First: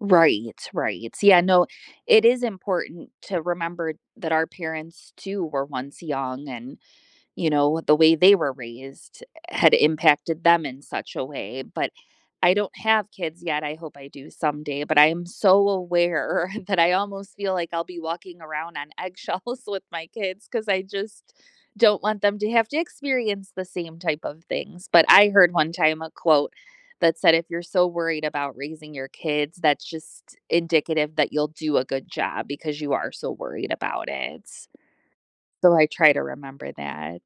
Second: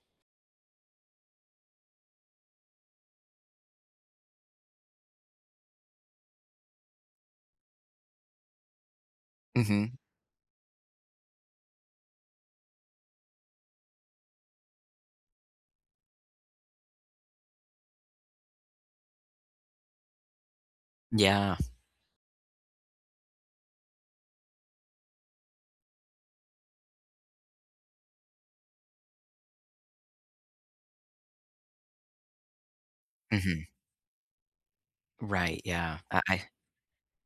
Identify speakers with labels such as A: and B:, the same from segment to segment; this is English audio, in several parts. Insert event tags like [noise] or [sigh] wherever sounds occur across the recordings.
A: Right, right. Yeah, no, it is important to remember that our parents, too, were once young, and, you know, with the way they were raised, eh, had
B: Mhm.
A: impacted them in such a way, but I don't have kids yet- I hope I do someday- but I am so aware, that I almost feel like I'll be walking around on eggshells with my kids, 'cause I just
B: Yeah.
A: don't want them to have to experience the same type of things, but I heard, one time, a quote, that said, "If you're so worried about raising your kids, that's just indicative that you'll do a good job, because you are so
B: Mhm.
A: worried about it."
B: Right,
A: So, I
B: yeah,
A: try
B: I
A: to
B: I
A: remember that.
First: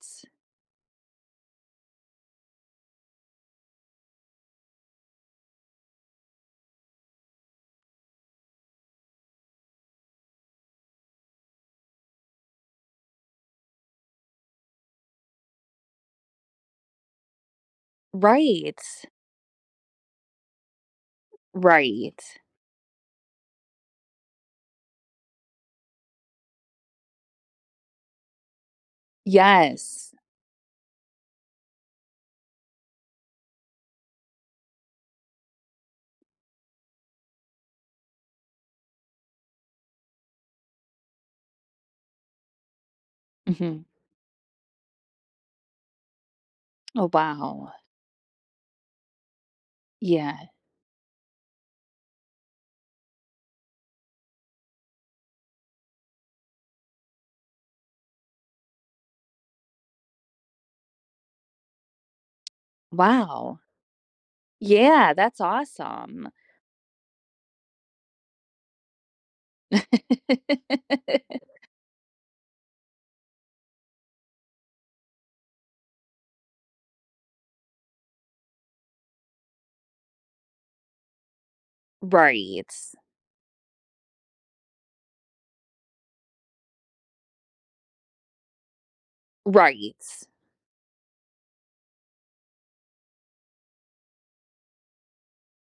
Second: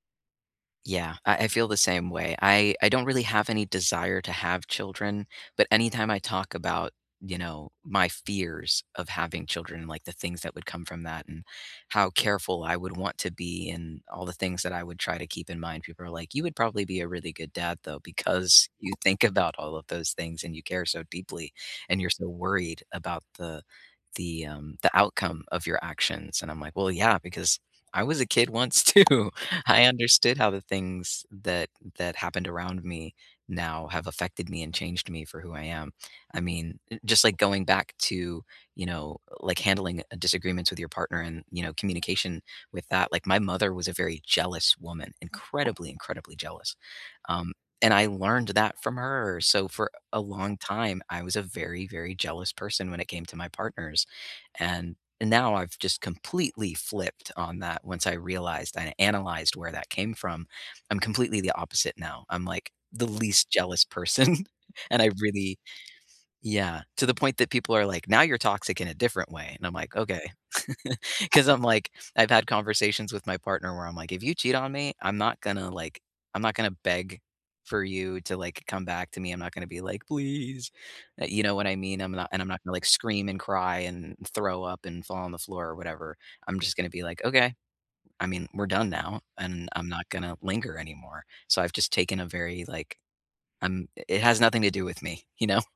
B: Yeah, I I feel the same way, I I don't really have any desire to have children, but anytime I talk about, you know, my fears of having children, like, the things that would come from that, and how careful I would want to be, and all the things that I would try to keep in mind, people are like, "You would probably be a really good dad though, because
A: Right.
B: you think about all of those things, and you care so deeply, and you're
A: Right.
B: so worried about the the, um, the outcome of your actions," and I'm like, "Well, yeah, because I was a kid once, too." I
A: Yes.
B: understood how the things that that happened around me, now have affected me and changed me for who I am. I mean, eh, just like going back to, you know, like, handling, uh disagreements with your partner, and, you know, communication with that like, my mother
A: Mhm.
B: was a very jealous woman, incredibly, incredibly jealous,
A: Oh,
B: um,
A: wow.
B: and I learned that from her, so for a
A: Yeah.
B: long time, I was a very, very jealous person when it came to my partners, and n now, I've just completely flipped on that, once I realized, and I analyzed where that came from. I'm completely the opposite now, I'm, like, the least
A: Wow.
B: jealous person, [giggles] and I
A: Yeah, that's
B: really
A: awesome.
B: Yeah, to the point that people are like, "Now you're toxic in a different way," and I'm like, "Okay." [laughs] 'Cause I'm,
A: [laughs]
B: like I've had conversations with my partner, where I'm like, "If you cheat on me, I'm not gonna, like, I'm not gonna beg for you to, like, come back to me. I'm not gonna be like, 'please.'" Uh, you know what I mean? I'm not and I'm not
A: Right.
B: gonna, like, scream, and cry, and throw up, and fall on the floor or whatever. I'm just gonna be like, "Okay. I mean, we're done now," and I'm not
A: Right.
B: gonna linger anymore. So, I've just taken a very, like I'm i it has nothing to do with me, you know?